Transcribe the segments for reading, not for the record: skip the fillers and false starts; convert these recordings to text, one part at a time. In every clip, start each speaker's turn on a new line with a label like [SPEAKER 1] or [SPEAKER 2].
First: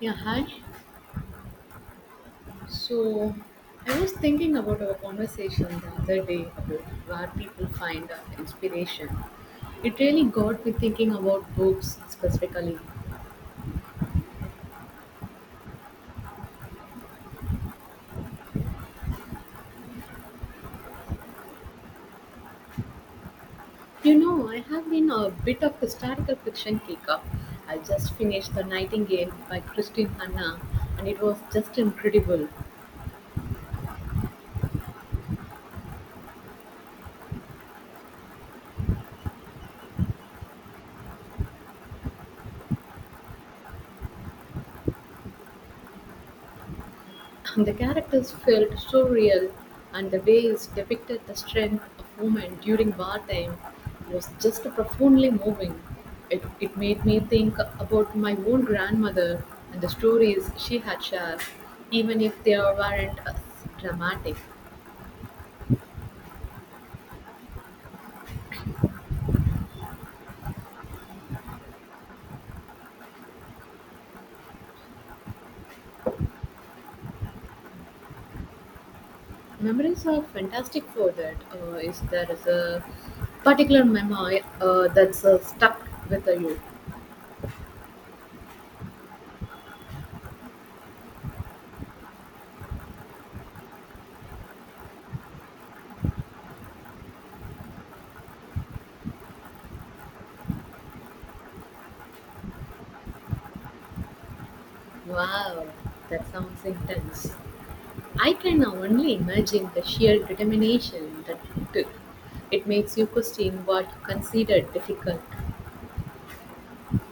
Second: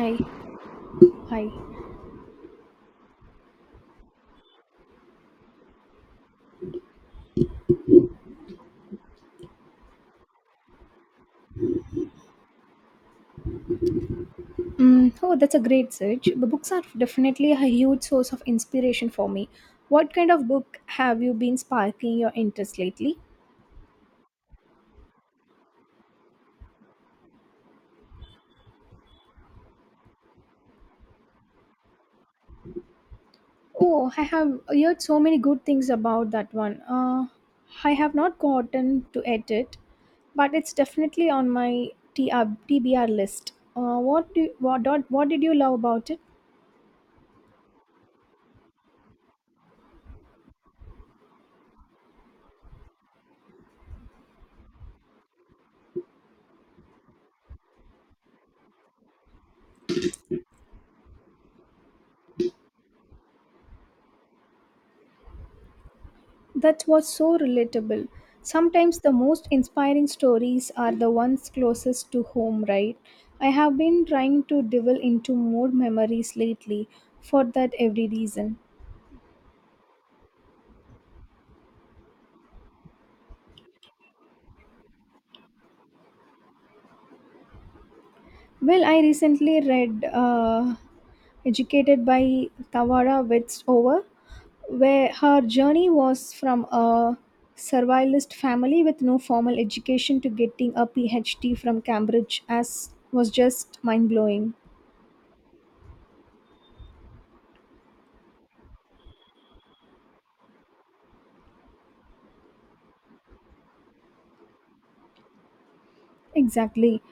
[SPEAKER 1] Yeah, hi.
[SPEAKER 2] hi.
[SPEAKER 1] So I was thinking about our conversation the other day about where people find inspiration. It really got me thinking about books specifically.
[SPEAKER 2] Oh, that's a great search. The books are definitely a huge source of inspiration for me. What kind of book have you been sparking your interest lately?
[SPEAKER 1] You know, I have been a bit of historical fiction kick up. I just finished The Nightingale by Christine Hanna, and it was just incredible.
[SPEAKER 2] Oh, I have heard so many good things about that one. I have not gotten to edit, but it's definitely on my TRTBR list. What do what did you love about it?
[SPEAKER 1] And the characters felt so real, and the way it depicted the strength of women during wartime was just profoundly moving. It made me think about my own grandmother and the stories she had shared, even if they weren't as dramatic.
[SPEAKER 2] That was so relatable. Sometimes the most inspiring stories are the ones closest to home, right? I have been trying to delve into more memories lately for that every reason.
[SPEAKER 1] Memories are fantastic for that. Is there is a particular memory that's stuck with you?
[SPEAKER 2] Well, I recently read Educated by Tawara Westover, where her journey was from a survivalist family with no formal education to getting a PhD from Cambridge as was just mind blowing.
[SPEAKER 1] Wow, that sounds intense. I can now only imagine the sheer determination that it took. It makes you question what you considered difficult.
[SPEAKER 2] Exactly.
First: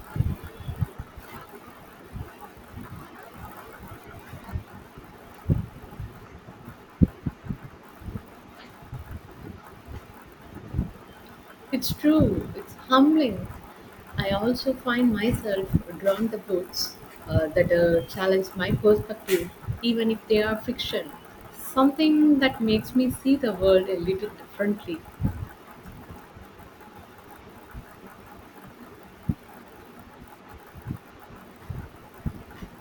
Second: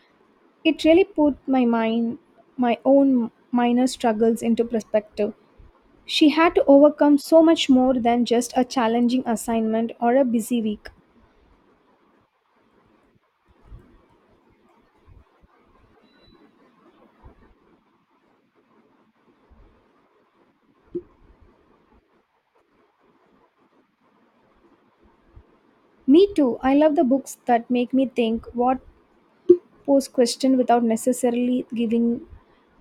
[SPEAKER 2] It really put my own minor struggles into perspective. She had to overcome so much more than just a challenging assignment or a busy week.
[SPEAKER 1] It's true, it's humbling. I also find myself drawing the books that challenge my perspective, even if they are fiction. Something that makes me see the world a little differently.
[SPEAKER 2] Me too. I love the books that make me think, what pose question without necessarily giving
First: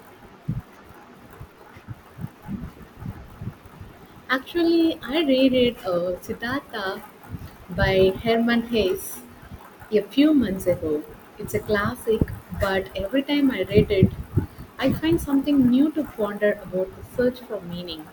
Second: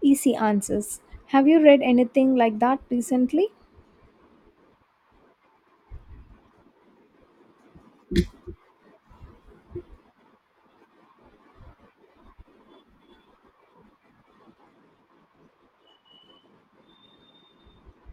[SPEAKER 2] easy answers. Have you read anything like that recently?
[SPEAKER 1] Actually, I reread Siddhartha by Herman Hesse a few months ago. It's a classic, but every time I read it, I find something new to ponder about the search for meaning.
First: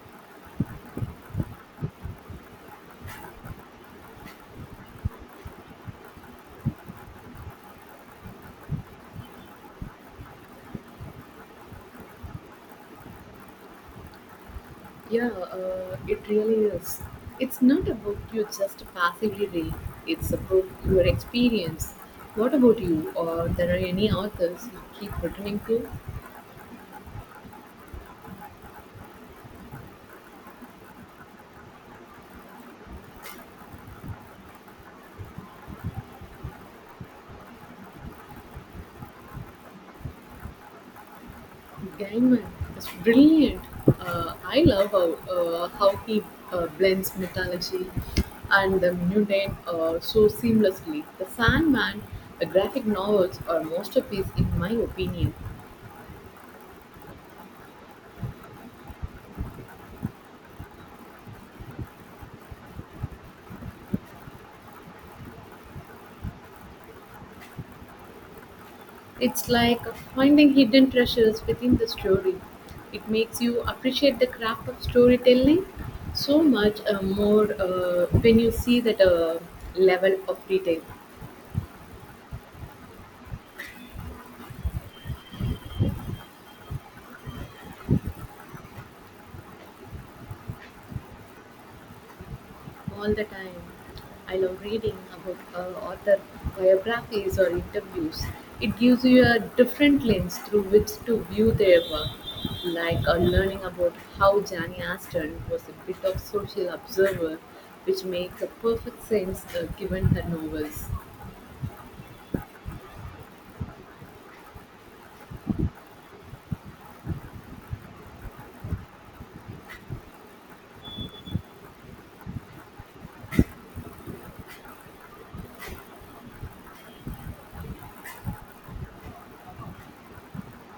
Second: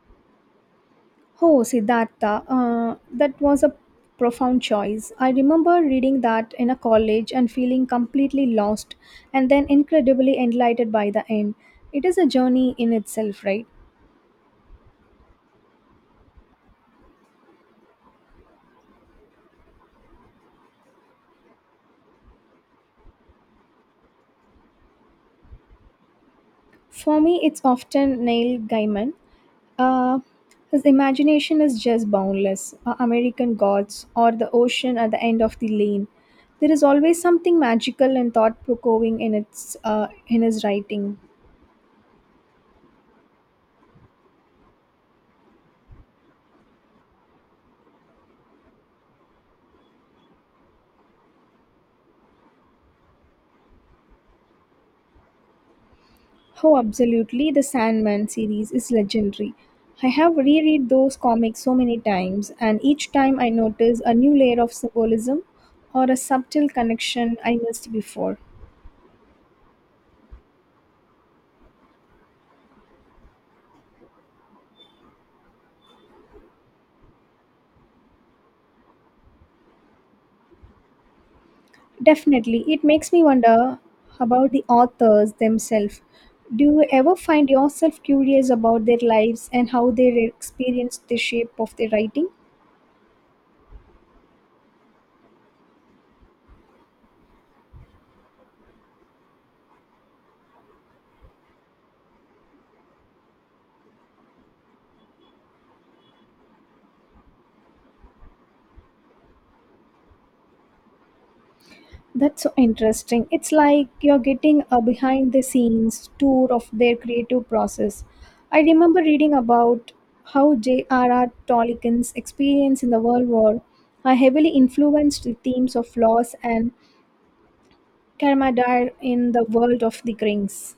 [SPEAKER 2] Oh, Siddhartha, that was a profound choice. I remember reading that in a college and feeling completely lost and then incredibly enlightened by the end. It is a journey in itself, right?
[SPEAKER 1] Yeah, it really is. It's not a book you just passively read, it's a book you experience. What about you, or there are any authors you keep returning to?
[SPEAKER 2] For me, it's often Neil Gaiman. Uh, his imagination is just boundless. American gods or the ocean at the end of the lane. There is always something magical and thought provoking in his writing.
[SPEAKER 1] Gaiman is brilliant. I love how he blends mythology and the mundane so seamlessly. The Sandman, the graphic novels, are masterpiece in my opinion.
[SPEAKER 2] Oh, absolutely. The Sandman series is legendary. I have reread those comics so many times, and each time I notice a new layer of symbolism or a subtle connection I missed before.
[SPEAKER 1] It's like finding hidden treasures within the story. It makes you appreciate the craft of storytelling so much more when you see that level of detail.
[SPEAKER 2] Definitely, it makes me wonder about the authors themselves. Do you ever find yourself curious about their lives and how their experience the shape of their writing?
[SPEAKER 1] All the time. I love reading about author biographies or interviews. It gives you a different lens through which to view their work, like learning about how Jane Austen was a bit of social observer, which makes a perfect sense given her novels.
[SPEAKER 2] That's so interesting. It's like you're getting a behind the scenes tour of their creative process. I remember reading about how J.R.R. Tolkien's experience in the World War heavily influenced the themes of loss and camaraderie in the world of the Krings.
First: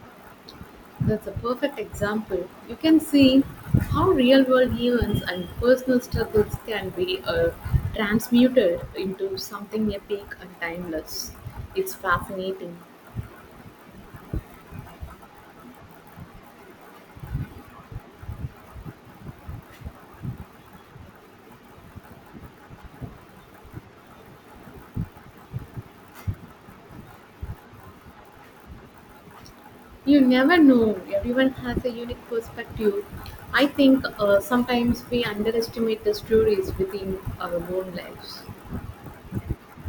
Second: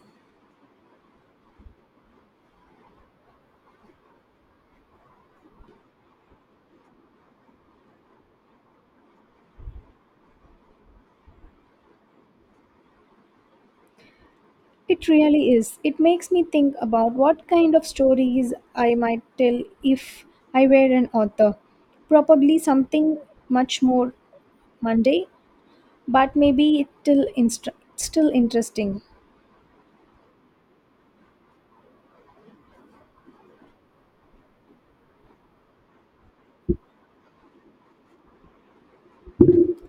[SPEAKER 1] That's a perfect example. You can see how real world events and personal struggles can be transmuted into something epic and timeless. It's fascinating.
[SPEAKER 2] It really is. It makes me think about what kind of stories I might tell if I were an author. Probably something much more mundane, but maybe it's still interesting.
[SPEAKER 1] You never know, everyone has a unique perspective. I think sometimes we underestimate the stories within our own lives.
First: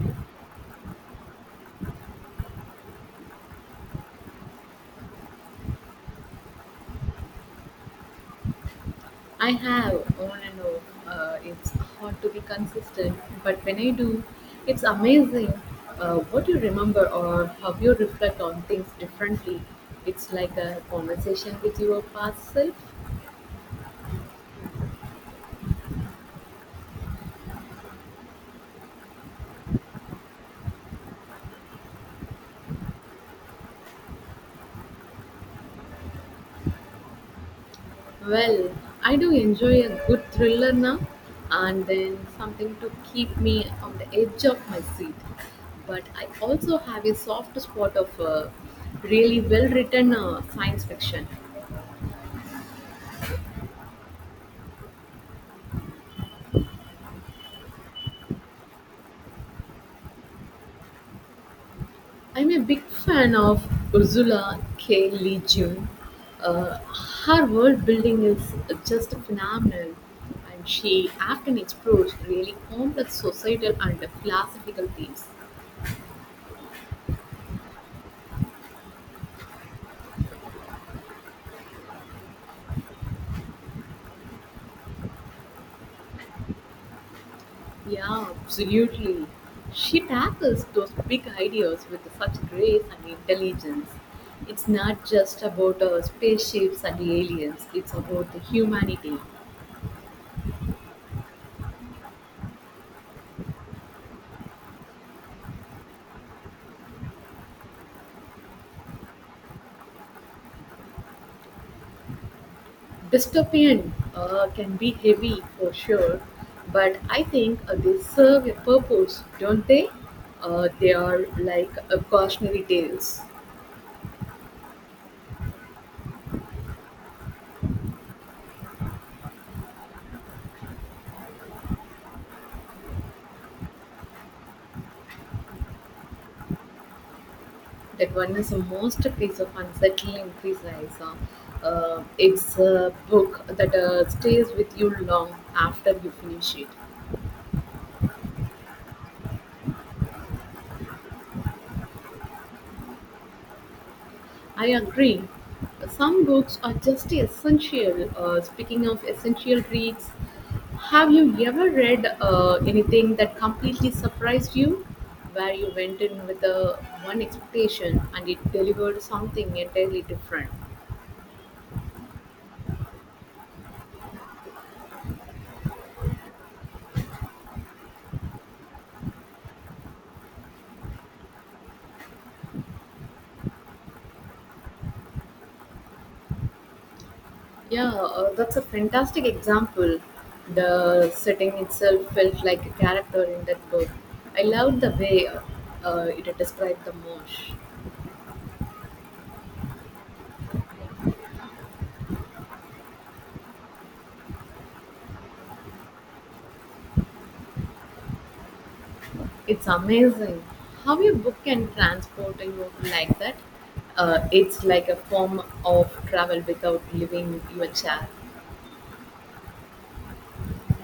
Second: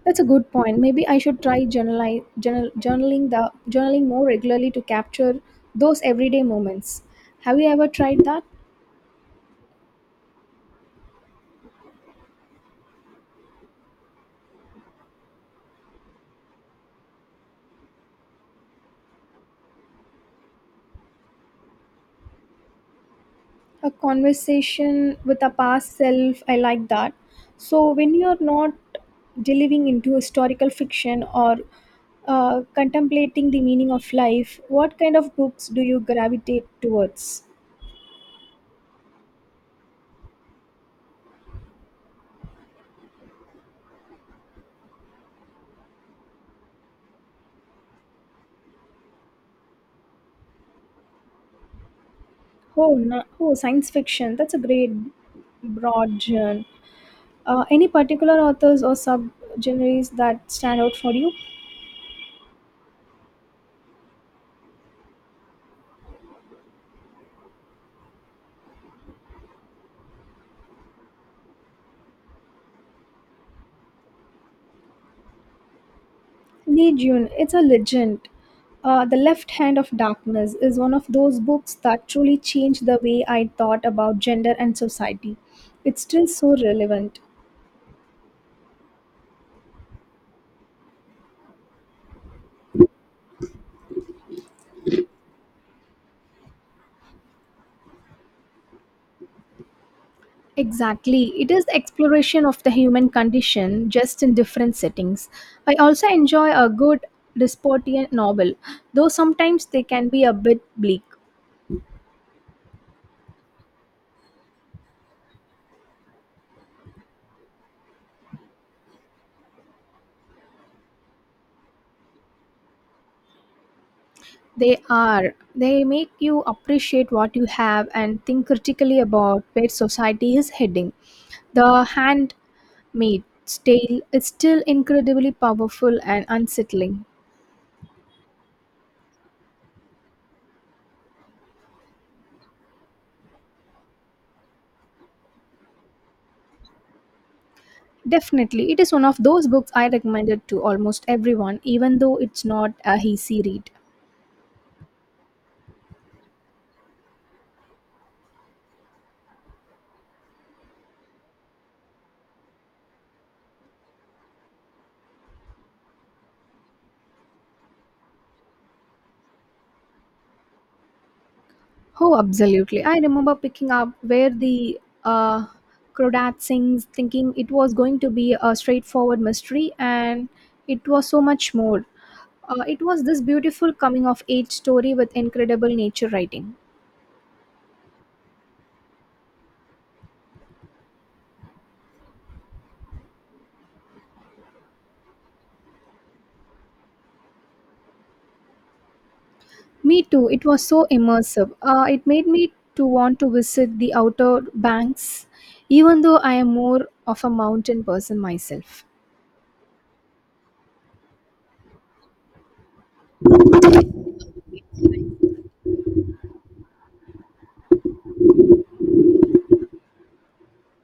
[SPEAKER 2] That's a good point. Maybe I should try journaling more regularly to capture those everyday moments. Have you ever tried that?
[SPEAKER 1] I have, on and off. It's hard to be consistent, but when I do, it's amazing what you remember or how you reflect on things differently. It's like a conversation with your past self.
[SPEAKER 2] A conversation with a past self, I like that. So when you're not delving into historical fiction or contemplating the meaning of life, what kind of books do you gravitate towards?
[SPEAKER 1] Well, I do enjoy a good thriller now and then, something to keep me on the edge of my seat. But I also have a soft spot of really well written science fiction.
[SPEAKER 2] Oh, no, oh, science fiction, that's a great broad genre. Any particular authors or subgenres that stand out for you?
[SPEAKER 1] I'm a big fan of Ursula K. Le Guin. Uh, Her world building is just phenomenal, and she often explores really complex societal and philosophical themes.
[SPEAKER 2] Lee Jun, it's a legend. The Left Hand of Darkness is one of those books that truly changed the way I thought about gender and society. It's still so relevant.
[SPEAKER 1] Yeah, absolutely. She tackles those big ideas with such grace and intelligence. It's not just about spaceships and aliens, it's about the humanity.
[SPEAKER 2] Exactly. It is the exploration of the human condition just in different settings. I also enjoy a good dystopian novel, though sometimes they can be a bit bleak.
[SPEAKER 1] Dystopian can be heavy for sure, but I think they serve a purpose, don't they? They are like cautionary tales.
[SPEAKER 2] They are. They make you appreciate what you have and think critically about where society is heading. The handmaid's tale is still incredibly powerful and unsettling.
[SPEAKER 1] That one is the most piece of unsettling piece I saw. It's a book that stays with you long after you finish it.
[SPEAKER 2] Definitely, it is one of those books I recommended to almost everyone, even though it's not a easy read.
[SPEAKER 1] I agree. Some books are just essential. Speaking of essential reads, have you ever read anything that completely surprised you, where you went in with a one expectation and it delivered something entirely different?
[SPEAKER 2] Oh, absolutely. I remember picking up where the Crawdad sings, thinking it was going to be a straightforward mystery, and it was so much more. It was this beautiful coming of age story with incredible nature writing.
[SPEAKER 1] Yeah, that's a fantastic example. The setting itself felt like a character in that book. I loved the way it described the marsh.
[SPEAKER 2] Me too. It was so immersive. It made me to want to visit the outer banks, even though I am more of a mountain person myself.
[SPEAKER 1] It's amazing how a book can transport you like that. It's like a form of travel without leaving your chair.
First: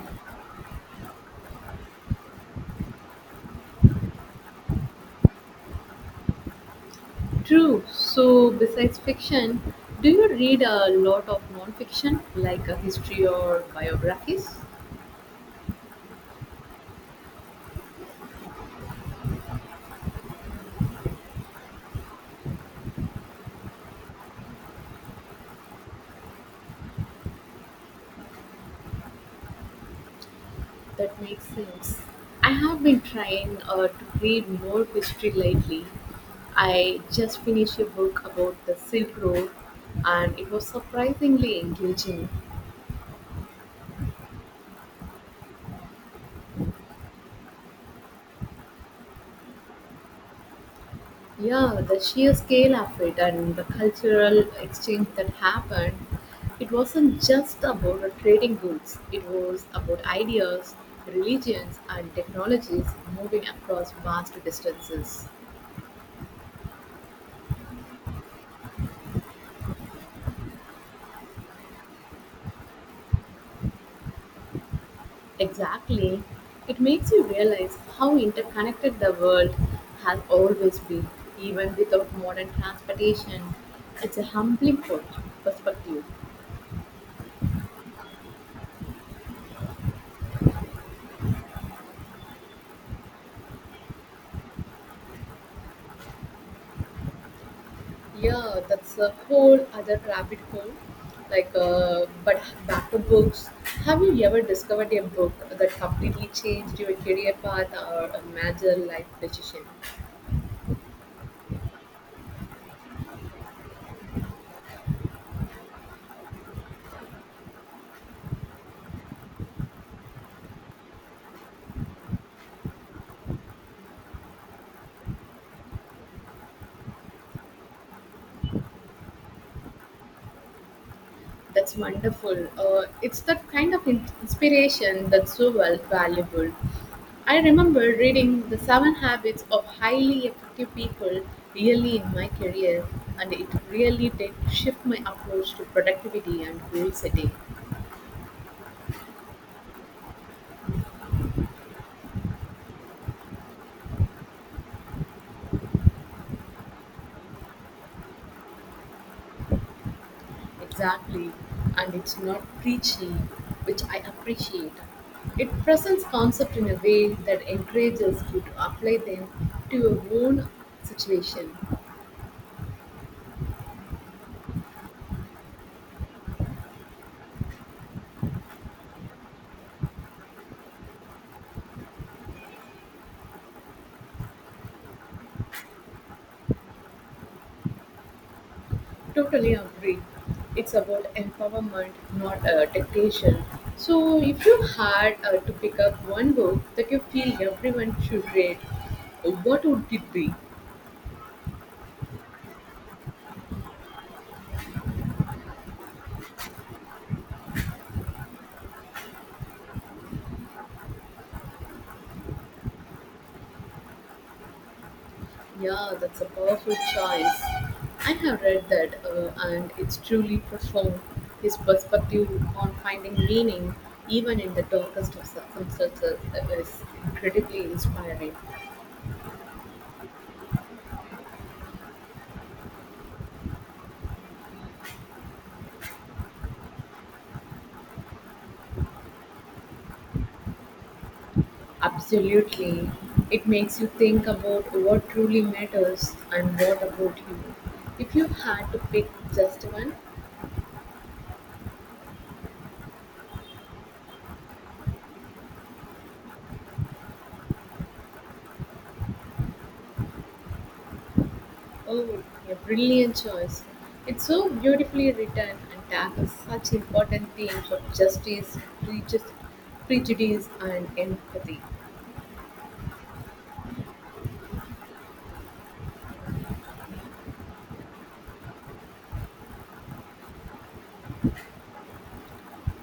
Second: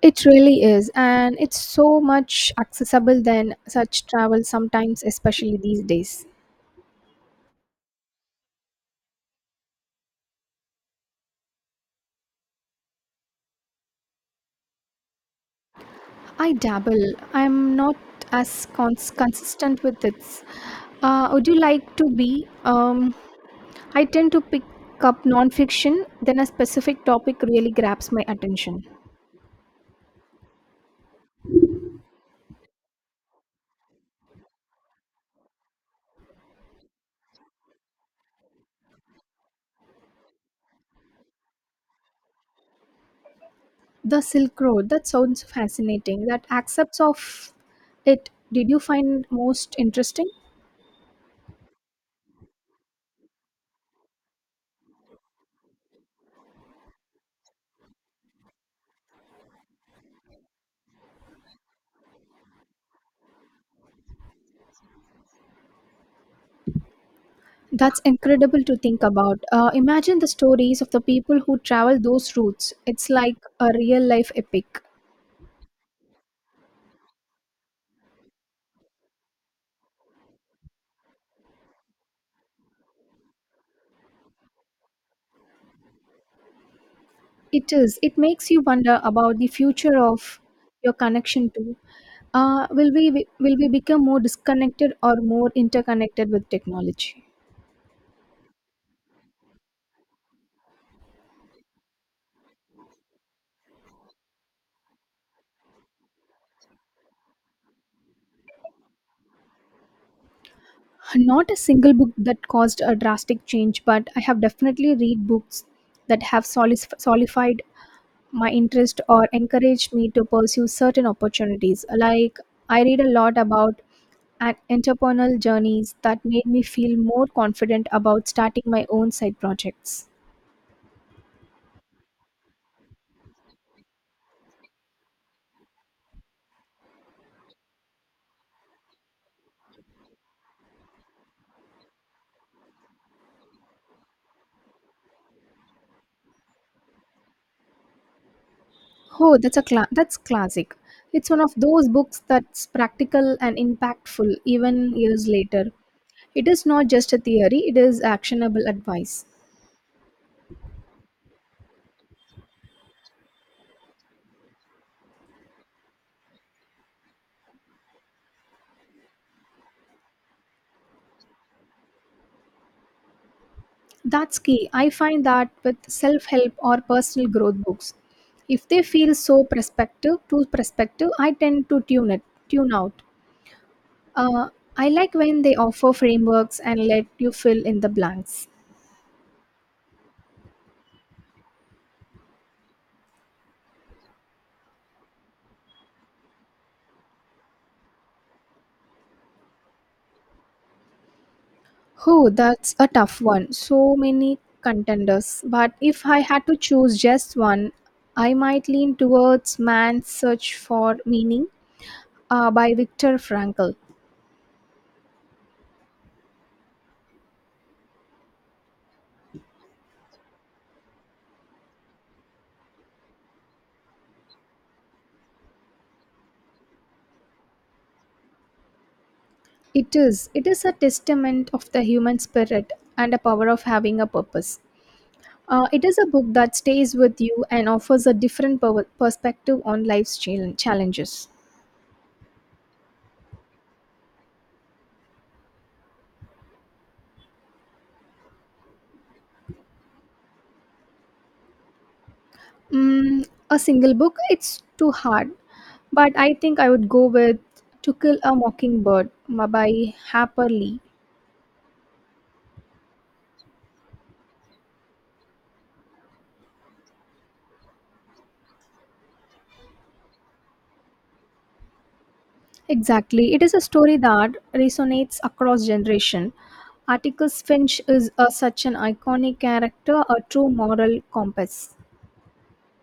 [SPEAKER 2] It really is, and it's so much accessible than such travel sometimes, especially these days.
[SPEAKER 1] True. So, besides fiction, do you read a lot of non-fiction, like history or biographies?
[SPEAKER 2] I dabble. I'm not as consistent with it. Would you like to be? I tend to pick up nonfiction, then a specific topic really grabs my attention.
[SPEAKER 1] That makes sense. I have been trying to read more history lately. I just finished a book about the Silk Road, and it was surprisingly engaging.
[SPEAKER 2] The Silk Road. That sounds fascinating. That accepts of it. Did you find most interesting?
[SPEAKER 1] Yeah, the sheer scale of it and the cultural exchange that happened, it wasn't just about trading goods, it was about ideas, religions, and technologies moving across vast distances.
[SPEAKER 2] That's incredible to think about. Imagine the stories of the people who travel those routes. It's like a real life epic.
[SPEAKER 1] Exactly. It makes you realize how interconnected the world has always been, even without modern transportation. It's a humbling perspective.
[SPEAKER 2] It is. It makes you wonder about the future of your connection to. Uh, will we will we become more disconnected or more interconnected with technology?
[SPEAKER 1] Yeah, that's a whole other rabbit hole. Like, but back to books. Have you ever discovered a book that completely changed your career path or a major life decision?
[SPEAKER 2] Not a single book that caused a drastic change, but I have definitely read books that have solidified my interest or encouraged me to pursue certain opportunities. Like I read a lot about and entrepreneurial journeys that made me feel more confident about starting my own side projects.
[SPEAKER 1] That's wonderful. It's that kind of inspiration that's so well valuable. I remember reading The Seven Habits of Highly Effective People early in my career, and it really did shift my approach to productivity and goal setting.
[SPEAKER 2] That's classic. It's one of those books that's practical and impactful even years later. It is not just a theory, it is actionable advice.
[SPEAKER 1] Exactly. And it's not preachy, which I appreciate. It presents concepts in a way that encourages you to apply them to your own situation.
[SPEAKER 2] That's key. I find that with self-help or personal growth books. If they feel so perspective, too perspective, I tend to tune out. Uh, I like when they offer frameworks and let you fill in the blanks.
[SPEAKER 1] Totally agree. It's about empowerment, not dictation. So, if you had to pick up one book that you feel everyone should read, what would it be?
[SPEAKER 2] Oh, that's a tough one. So many contenders. But if I had to choose just one, I might lean towards Man's Search for Meaning by Viktor Frankl.
[SPEAKER 1] Yeah, that's a powerful choice. I have read that, and it's truly profound. His perspective on finding meaning, even in the darkest of circumstances, is incredibly inspiring.
[SPEAKER 2] It is. It is a testament of the human spirit and the power of having a purpose. It is a book that stays with you and offers a different perspective on life's challenges.
[SPEAKER 1] Absolutely. It makes you think about what truly matters. And what about you? If you had to pick just one.
[SPEAKER 2] A single book, it's too hard. But I think I would go with To Kill a Mockingbird by Harper Lee.
[SPEAKER 1] Oh, a brilliant choice. It's so beautifully written and tackles such important themes of justice, prejudice, prejudice and empathy.
[SPEAKER 2] Exactly. It is a story that resonates across generation. Atticus Finch is a, such an iconic character, a true moral compass.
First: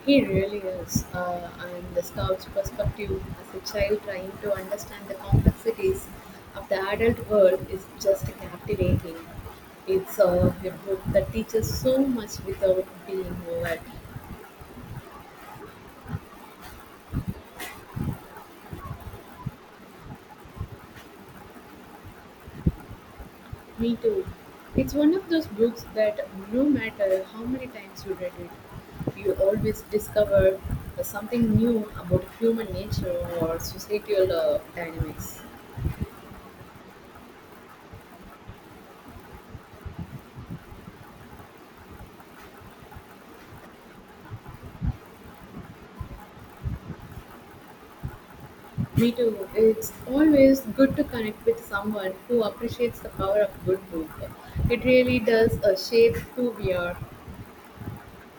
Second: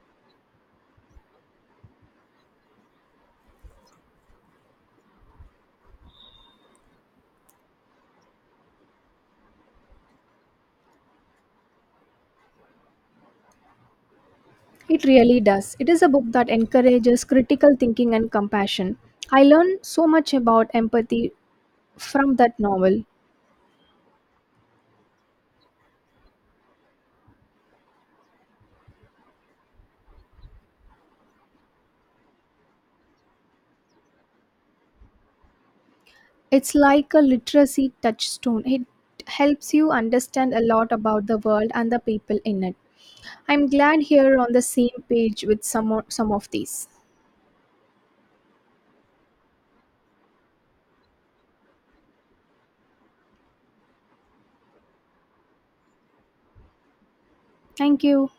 [SPEAKER 1] He really is. And the scout's perspective as a child trying to understand the complexities of the adult world is just captivating. It's a book that teaches so much without being led.
[SPEAKER 2] It really does. It is a book that encourages critical thinking and compassion. I learned so much about empathy from that novel.
[SPEAKER 1] Me too. It's one of those books that no matter how many times you read it, you always discover something new about human nature or societal dynamics.
[SPEAKER 2] It's like a literacy touchstone. It helps you understand a lot about the world and the people in it. I'm glad here on the same page with some of these.
[SPEAKER 1] Me too. It's always good to connect with someone who appreciates the power of good book. It really does shape who we are.
[SPEAKER 2] Thank you.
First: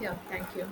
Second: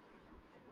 [SPEAKER 1] Yeah, thank you.